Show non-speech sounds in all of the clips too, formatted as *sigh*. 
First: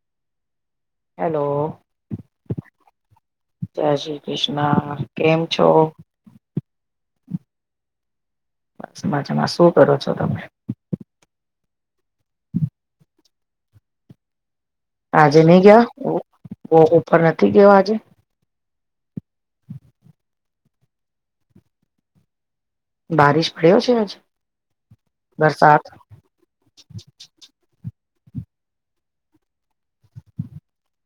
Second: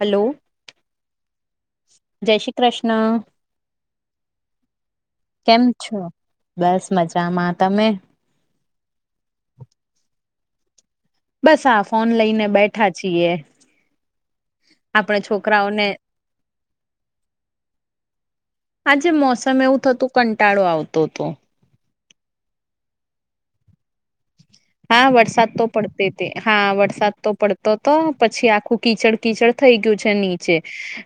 Hello. Hello જય શ્રી કૃષ્ણ જય શ્રી કૃષ્ણ કેમ છો? બસ મજામાં તમે? બસ મજામાં શું કરો છો તમે. બસ હા ફોન લઈને બેઠા છીએ. આપણે આજે નહી છોકરાઓને ગયા બહુ વો ઉપફર નથી ગયો આજે આજે મોસમ એવું થતું કંટાળો આવતો હતો. બારિશ પડ્યો છે આજ. હા વરસાદ તો પડતે તે હા વરસાદ તો પડ તો તો પછી આખું કીચડ કીચડ થઈ ગયું છે નીચે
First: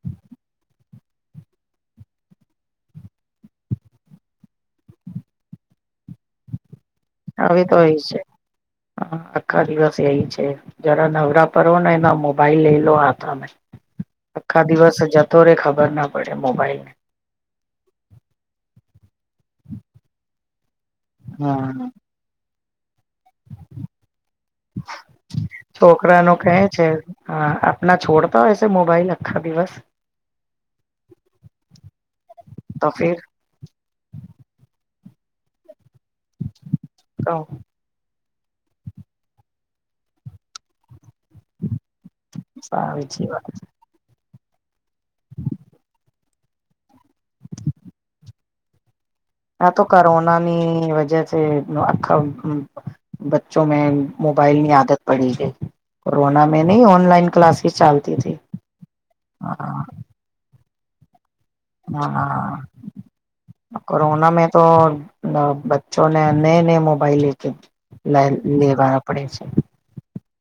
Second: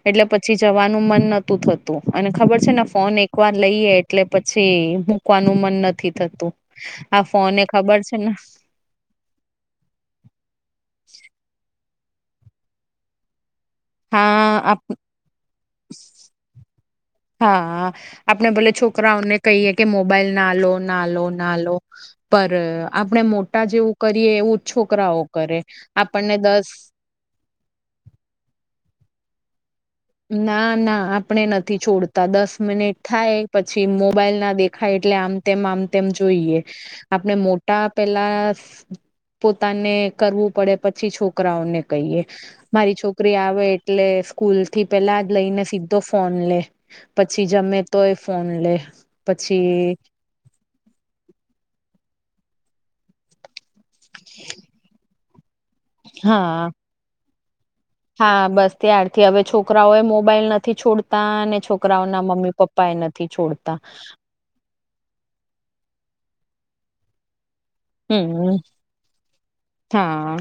એટલે પછી જ વાનું મન નતું થતું અને ખબર છે ને ફોન એક વાર લઈએ એટલે પછી. મૂકવાનું મન નથી થતું આ ફોન એ ખબર છે ને. હ આખા દિવસ એય છે જરા નવરા પર હો ને એના મો મોબાઈલ લે લો હતામે આખા હા દિવસ જતો રે ખબર ના પડે મોબાઈલ ને. હા આપણે ભોલે છોકરાઓને કહીએ કે મોબાઈલ ના લો ના લો ના લો હમ પર આપણે મોટા જેવું કરીએ એવું છોકરાઓ કરે છોકરા ન આપણને કહે દસ છે હા આપણા છોડતા હો સે મોબાઈલ આખા દિવસ. ના ના આપણે નથી છોડતા દસ તો મિનિટ ફર થાય પછી મોબાઈલ ના દેખાય એટલે આમ તેમ આમ તેમ જોઈએ તો આપણે મો ટા પેલા પોતાને કરવું પડે પછી છોકરી છોકરાઓને કહી મારી સારી જી છોકરી વાત આવે એટલે સકુ થી પેલા જ લઈને સીધો ફોન લે પછી જમે તો એ ફોન લે. હા પછી તો કોરોનાની વજહથી આખા બચ્ચો મે મોબાઈલ ની આદત પડી છેઈ કોરોના મે હા નહી ઓનલાઇન ક્લાસેસ ચાલતી હતી હા બસ ત્યારથી હવે હા છોકરાઓ એ મોબાઈલ નથી છોડતા અને છોકરાઓ ના મમ્મી હા પપ્પા એ નથી છોડતા. કોરોના મે તો બચ્ચોને નય નય મોબાઇલ લેખ લ હમ લેવાના પડે છે. હા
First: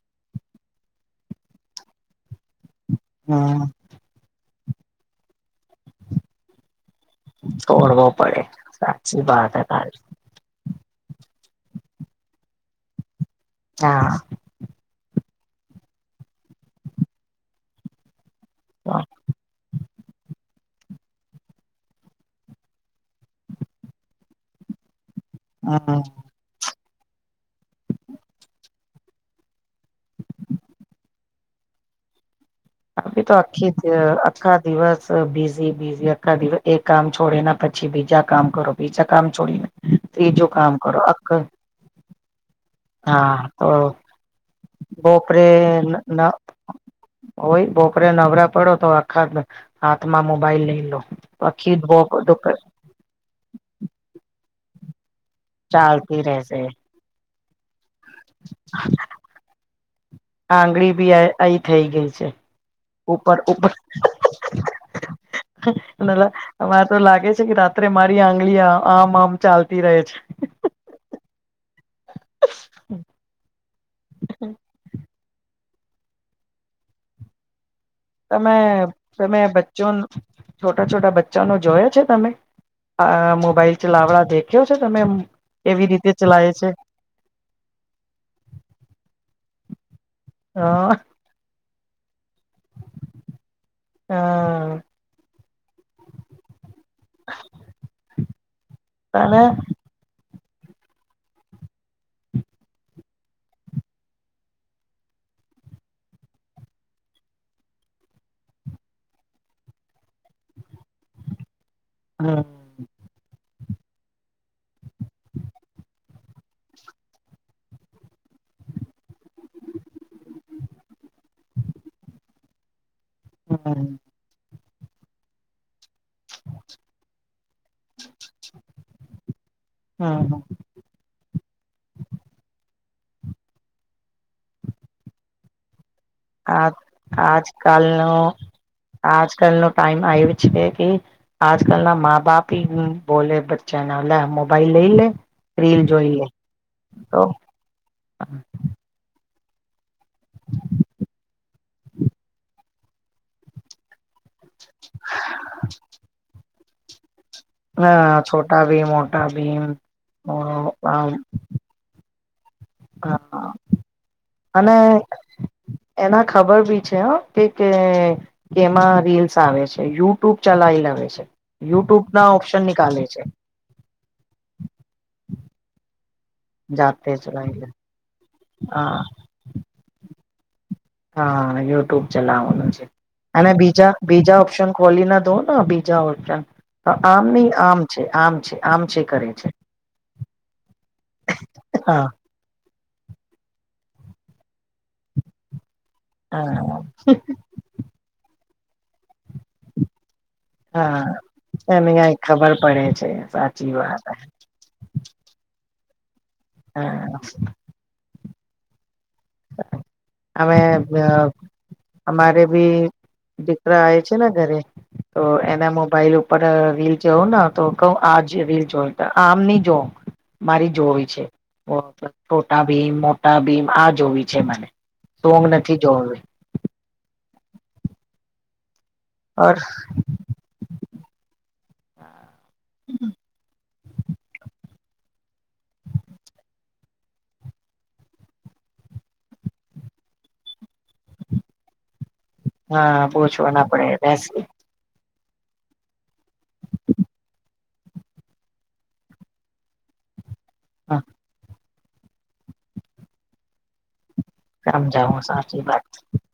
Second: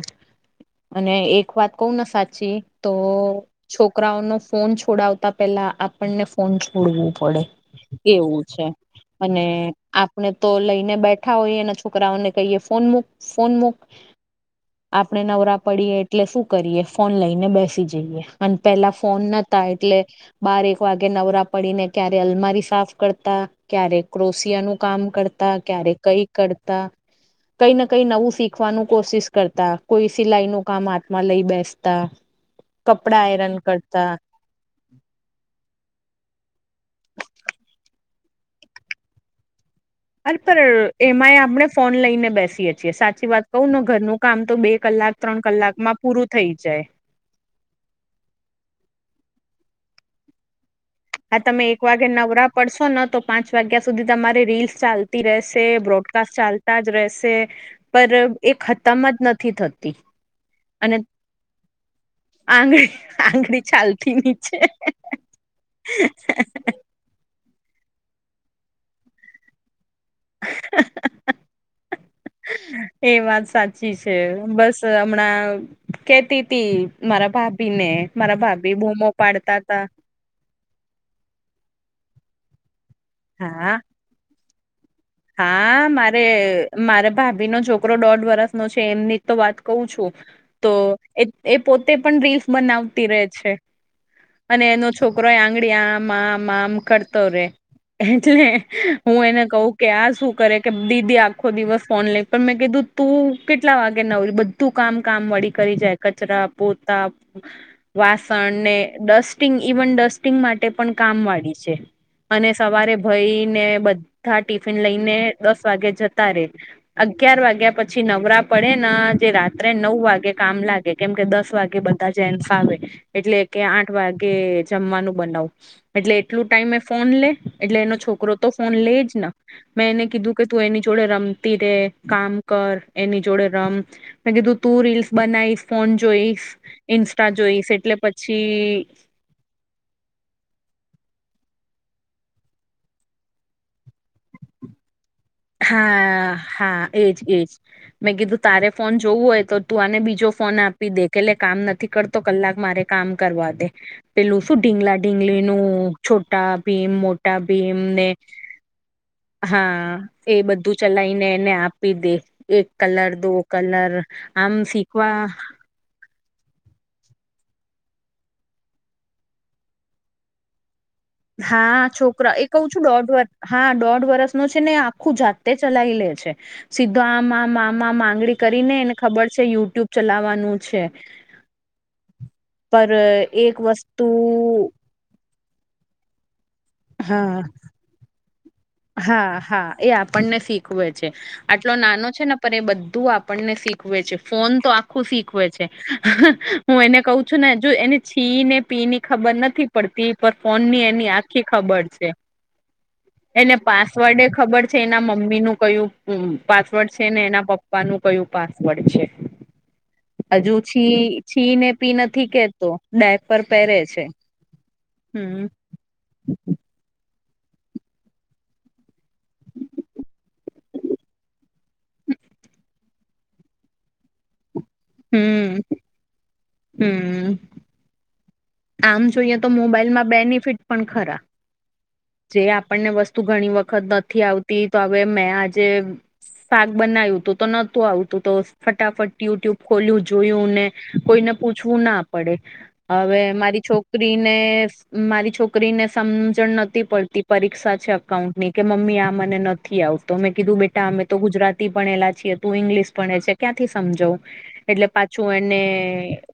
અને એક વાત કવને સાચી તો હમ છોક છોકરાઓ નો ફોન છોડાવતા પેલા આપણને ફોન છોડવું પડે છોડવો પડે એવું છે સાચી અને વાત હે તારી ને તો લઈને બેઠા હોઈએ અને છોકરાઓને કહીએ ફોન મૂક ફોન મૂક. હા આપડણે નવરા પડીએ એટલે શું કરીએ ફોન લઈને બેસી જઈએ અને પેલા ફોન ન એટલે બારેક વાગે નવરા પડીને ક્યારે અલમારી સાફ કરતા ક્યારે ક્રોશિયા ન કામ કરતા, ક્યારે હમ કઈ કરતા કઈ ને કઈ નવું શીખવાનું કોશિશ કરતા કોઈ સિલાઈ નું કામ હાથમાં લઈ બેસતા *inaudible* અભી તો આયરન આખી કરતા આખા દિવસ બીઝી બીઝી અઆખા દિવસ એક કામ છોડેને પછી બીજા કામ કરો બીજા કામ છોડીને અરે ત્રીજું કામ પણ કરો અખ એમાંય આપણે ફોન લઈને બેસીએએ. સાચી હા વાત કહું તો ને ઘરનું કામ તો બે કલાક ત્રણ બપોરે કલાકમાં ન પૂરું થઈ જાય હોય બોપોરે નવરા પડો તો આખા હાથમાં મોબાઈલ લઈ લો. હા તમે આખી એક વાગે બપ નવરા પડશો ને તો પાંચ વાગ્યા સુધી તમારી રીલ્સ ચાલ રહેશે ચાલતી બ્રોડકાસ્ટ રહેશે ચાલતા જ રહેશે પર એક ખતમ જ નથી થતી. આંગળી અને બી આ આ થઈ ગઈ છે. આંગળી ઉપર આંગળી ચાલથી નીચે. મારે તો લાગે છે કે રાત્રે મારી આંગળી આમ આમ ચાલતી રહે છે. હ. એ વાત સાચી છે બસ હમણાં કેતી હતી મારા ભાભી ને મારા તમે ભાભી બૂમો તમે પાડતા તા બચ્ચો છોટા છોટા બચ્ચાનો જોયો છે તમે હા મોબાઈલ ચલાવડા દે કેવ છે તમે એમ. હા મારે મારે ભાભી નો છોકરો દોઢ વરસ નો છે એમની જ તો વાત કહું છું. તો હા. એ એ પોતે પણ રીલ્સ બનાવતી રહે છે. હ અને એનો છોકરો આંગળી આમ આમ આમ કરતો રે એટલે હું તને એને કવ કે આ શું કરે કે દીદી આખો દિવસ ફોન લઈ પણ મેં કીધું તું કેટલા વાગે નવરી તું કામ કામ વળી કરી જાય કચરા પોતા વાસણ ને ડસ્ટિંગ ઇવન ડસ્ટિંગ માટે પણ કામ વાળી છે હમ અને સવારે ભયને બધા ટિફિન લઈને દસ વાગે જતા રે અગિયાર વાગ્યા પછી નવરા પડે ને જે રાત્રે નવ વાગે કામ લાગે કેમ કે દસ વાગે બધા જેન્ટસ આવે એટલે કે આઠ હમ વાગે જમવાનું બનાવું. એટલે એટલું ટાઈમે એ ફોન લે એટલે એનો છોકરો તો ફોન લે જ મેં એને કીધું હમ કે તું એની જોડે રમતી રે કામ કર એની જોડે રમ મે કીધું તું રીલ્સ બનાવીશ ફોન જોઈ આ આજ કાલનો આજ કલ નો ટાઈમ આઈ વો છે કે આજ કલ ના માા બાપ બોલે બચ્ાના લ મોબાઈલ લઈ લે રીલ જોઈ લે હા હા એજ તો એજ મેં કીધું તારે ફોન જોવું હોય તો તું આને બીજો ફોન આપી દે કે એટલે કામ નથી કરતો કલાક મારે કામ કરવા દે પેલું શું ઢીંગલા ઢીંગલી નું છોટા ભી મો ભીમ અ એમને છોટા ભીમ મોટા ભીમ હા એ બધું ચલાવી ને ને આપી દે એક કલર દો કલર આમ અને શીખવા એના ખબર ભી છે કે કે કેમાં રીલ્સ આવે છે યુટ્યુબ ચલાવી લાવે છે. હા યુટ્યુબ ના છોકરા એ કહઉ ઓપ્શન છું નીકાલે દોઢ છે વરષ હા દોઢ વર્સ ન છે ને આખું જાતે ચલાવી લે છે સીધો જાતે આમ આમ ચલાવી લે આમ માંગણી કરી ને એને હા ખબર છે યુટ્યુબ ચલાવવાનું છે. હા યુટ્યુબ ચલાવવાનું છે પર અને એક બીજા વસ્તુ બીજા ઓપ્શન ખોલી ના દો બી જાઓ આમ હા નહ આમ છે આમ છે આમ છે કરે હા છે હા એ આપણને શીખવે છે આટલો નાનો હા છે ને પણ એ બધું આપણને શીખવે છે ફોન તો આખું શીખવે છે હા હું એને કહ છું ને જો એને છી ને પી ની ખબર નથી પડતી પર ફોન ની હા એની આખી ખબર એને છે કઈ ખબર પડે છે એને સાચી વાત પાસવર્ડ એ ખબર છે એના મમ્મી નું કયું પાસવર્ડ છે હા ને એના પપ્પા નું કયું પાસવર્ડ છે *inaudible* હજુ અમે છી છી ને પી નથી અમારે કેતો બી ડ પર પહેરે દીકરા આવે છે ને ઘરે તો હમ એના મોબાઈલ ઉપર વલ જવં ને તો કઉ આ જે ર જો આમ નહી જોઉ મારી જોવી છે છટા ભીમ મોટા ભીમ આ જોવી છે છે મને સોગ હમ નથી જોવે હમ આમ જોઈએ ઓર તો મોબાઈલમાં બેનિફિટ પણ ખરા જે આપણને વસ્તુ ઘણી વખત નથી આવતી તો હવે મેં આજે શક બનાવ્યું તું તો નોત આવતું તો ફટાફટ યુ ટ્યુબ ખોલ્યું જોયું ને કોઈને પૂછવું ના પડે હા હવે પૂછવા મારી ના પડે છોકરીને બેસી મારી છોકરીને સમજણ ન પડતી પરીક્ષા છે અકાઉન્ટ ની કે મમ્મી આ મને નથી આવતો મેં કીધું બેટા અમે તો ગુજરાત લા છી તું ઈંગ્લિશ પણ છે ક્યાંથી સમજવ એટલે સમજાવું પાછું એને સાચી વાત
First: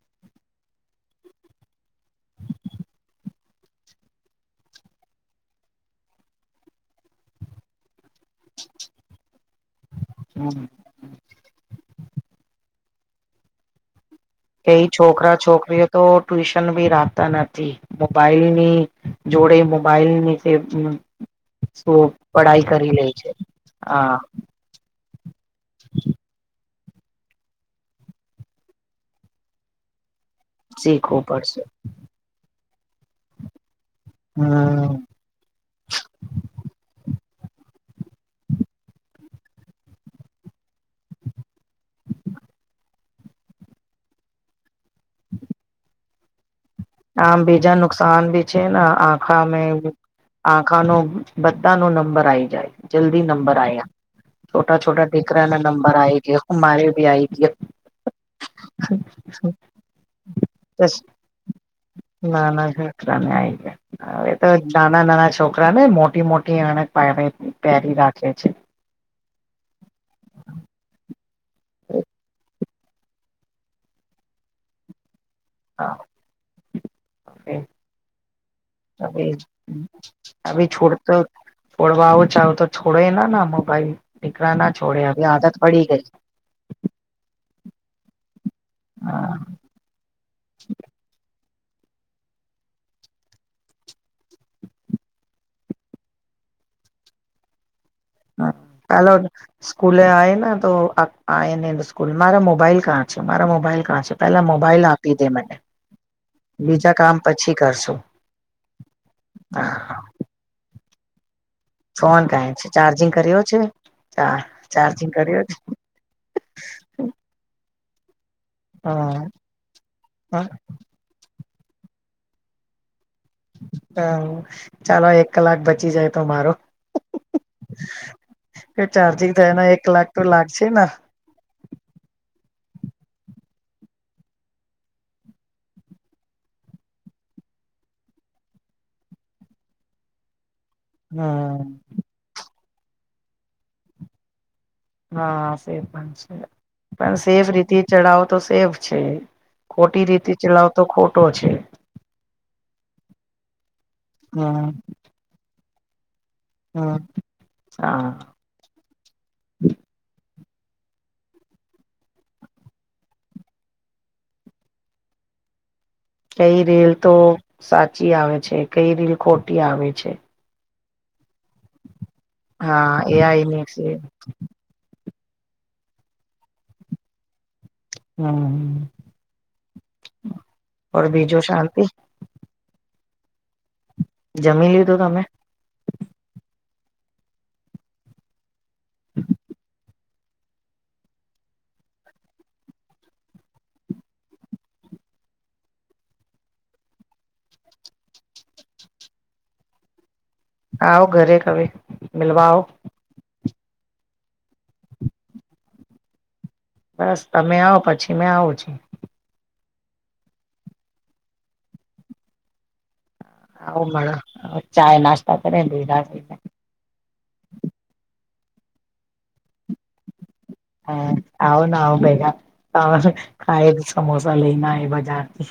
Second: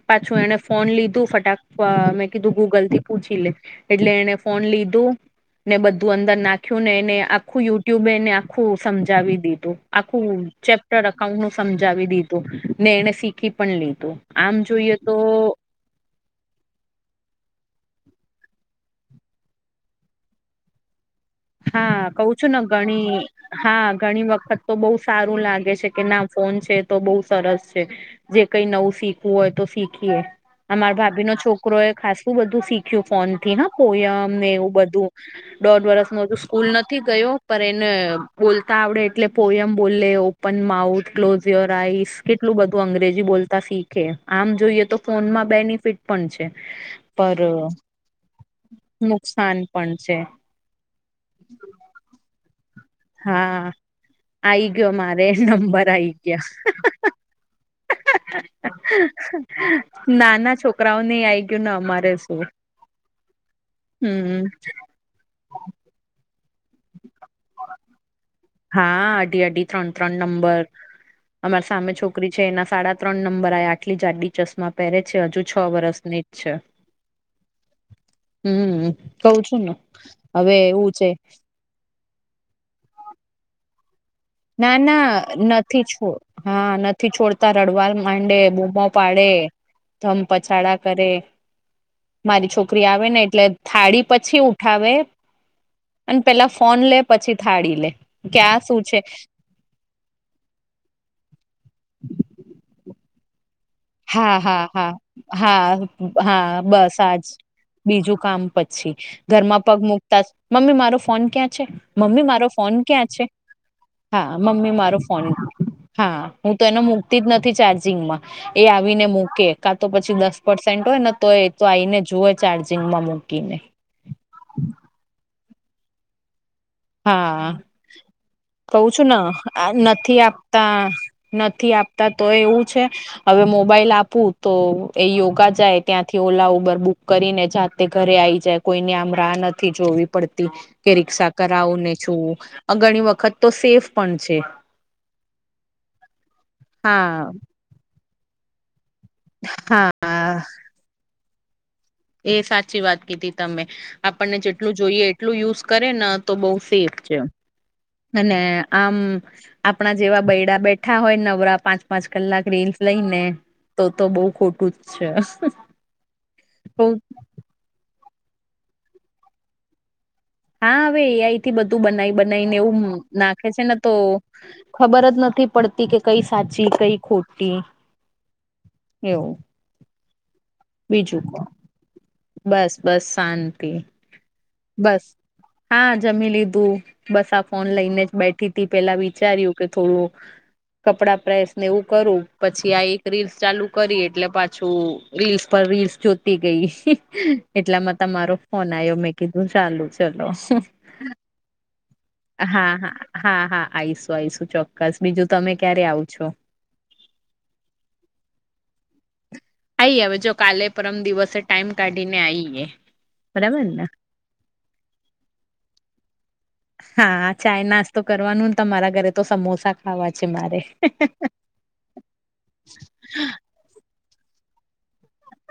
પાછું એને ફોન લીધું ફટાક મેં કીધું ગૂગલ થી પૂછી લીધ એટલે એને ફોન લીધું ને બધું અંદર નાખ્યું ને એને આખું યુટ્યુબ એને આખું સમજાવી દીધું આખું હમ ચપ અઉન્ટ નું સમજાવી દીધું ને એને શીખી પણ લીધું આમ કઈ જોઈએ તો છોકરા છોકરીઓ તો ટ્યુશન ભી રાખતા નથી મોબાઈલ ની જોડે મોબાઈલની જે હા કું છું ને ગણી હા ઘણી વખત તો બહુ સારું લાગે છે કે ના ફોન છે તો બહ સરસ છે જે કઈ નવું શીખવું હોય તો શીખીએ અમાર શીખવું ભાભી નો પડશે છોકરો એ ખાસું બધું શીખ્યું ફોન થી હ પોયમ ને એવું હમ બધું દોઢ વરસ તોું સ્કૂલ નથી ગયો પણ એને બોલતા આવડે એટલે પો એમ બોલે પણ માઉથ ક્લોઝ યોર આઈસ કેટલું બધું અંગ્રેજી બોલતા શીખે આમ જોઈએ તો ફોનમાં બેનિફિટ પણ છે આમ પર બીજા નુકસાન ભી છે ને નુકસાન આખામાં પણ છે આંખાનો બધા ન નંબર આઈ જાય જલ્દી નંબર હા આ્યા છોટા છોટા દટેીકરા ના નંબર આઈ ગયા હુરે ભી આઈ ગ નાના છોકરાઓને આ ના ના ઘકરાને આ ગયા હ હમ તો નાના નાના છોકરાને મોટી મોટી અ પ પહેરી રાખે છે હા અઢી અઢી ત્રણ ત્રણ નંબર અમારી સામે છોકરી છે એના સાડા ત્રણ નંબર આ આટલી જા આડીલી ચશ્મા પહેરે છે હજુ છ વરષની જ છે હમ કઉ છું નને હવે એવું છે ફોડવા આવું ચાલો તો છોડે ના ના મોબાઈલ નીકળ ના છોડે હવે આદત પડી ગઈ હા નથી છોડતા રડવાલ માંડે બૂમો પાડે હા ધમ પછાડા કરે મારી છોકરી આવે ને એટલે થાળી પછી ઉઠાવે અને પેલા ફોન લે પછી થાળી લે કે આ શું છે ચાલો સ્કૂલે આવેને તો આ નને સ્કૂલ મારે મોબાઈલ કાં મારા મોબાઈલ કં છે હા પેલા હા મોબાઈલ હા આપી દે મને હા હા બીજા બસ કામ આજ પછી કરશું બીજું કામ પછી ઘરમાં પગ હા મુકતા મમ્મી મારો ફોન ક્યાં છે મમ્મી ફોન મારો કાય છે ફોન ક્યાં ચાર્જિંગ છે કર્યો હા મમ્મી મારો ચાર્જિંગ ફોન કર્યો છે હા હું તો એનો મુૂકતી જ નથી ચાર્જિંગમાં એ આવીને મૂકે કા તો પછી દસ હ પર્સેન્ટ હોય ને તો એ તો આવીને જુવે ચાર્જિંગમાં મૂકીને હ ચાલો એક કલાક બચી જાય તો મારો હા કહ છું ને ચાર્જિંગ થયાને એક કલાક નથી તો લાગશે આપતા ને નથી આપતા તો એવું છે હવે મોબાઈલ આપવું તો એ યોગા જાય ત્યાંથી ઓલા ઉબર બુક કરીને જા તે ઘરે આવીઈ જાય કોઈને આમ રાહ નથી જોવી પડતી કે રી્ષા હા કરાવુંને ું ઘણી વખત તો સેફ પણ છે હા સેફ પણ છે પણ હા સેફ રીતે ચડાવો તો સેફ છે ખોટી હા રીતે ચલાવતો ખોટો છે એ સાચી વાત કીધી તમે આપણને હા જેટલું જોઈએ એટલું યુઝ કરે ને તો બહ હા સેફ છે હા અને આમ આપણા જેવા બૈડા બેઠા હોય નવરા પાંચ પાંચ કલાક રીલ્સ લઈને તો તો બઉ ખોટું જ છે કઈ રેલ તો સાચી આવે છે કઈ રેલ ખોટી આવે છે હા હવે એઈ થી બધું બનાવી બનાવીને એવું હા એ નાખે છે આઈની ને તો ખબર જ નથી પડતી કે કઈ સાચી કઈ ખોટી એવું હમર બીજું શાંતિ બસ બસ શાંતિ જમી લીધું બસ તમે હા જમી લીધું બસ આ ફોન લઈને જ બેઠ સ્િ પેલા વિચાર્યું કે થોડું કપડા પ્રેસ ને એવું કરું પછી આ એક રીલ્સ ચાલુ કરી એટલે પાછું રીલ્સ પર રીલ્સ જો ગઈ એટલામાં તમારો ફોન આવ્યો મેં કીધું ચાલુ ચલો આવો ઘરે હવે મિલવા આવો હા હા હા હા આઈશું આઈશું ચોક્કસ બીજું તમે ક્યારે આવ છો બસ તમે આવો પછી મેં આવુ છુ. આઈ હવે જો કાલે પરમ દિવસે ટાઈમ કાઢીને આઈએ. બરાબર આવો ને મળવા ચા - નાસ્તા *inaudible* હા ચાય નાસ્તો કરવાનું ને તમારા ઘરે તો સમોસા ખાવા છે મારે. હા આઓ ના આવ બેેગા ત ખાય સમોસા લઈને આય બજારથી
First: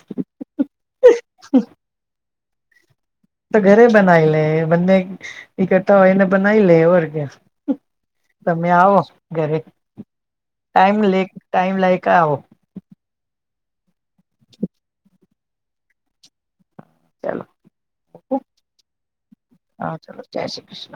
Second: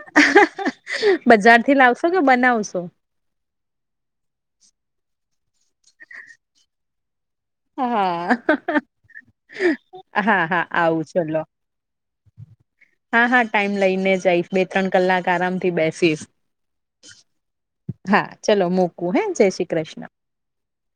બજાર થી લાવશો કે બનાવશો? તો ઘરે બનાવી લે બંને *unintelligible* હા તમે આવો ઘરે હા હા ટાઈમ આવું લે ચલો ટાઈમ લાયકા આવો. હા હા ટાઈમ લઈને જઈશ બે ત્રણ કલાક આરામ થી બેસીશ. ચાલો હા ચલો મુકું હે જય શ્રી હા કૃષ્ણ. ચાલો જય શ્રી કૃષ્ણ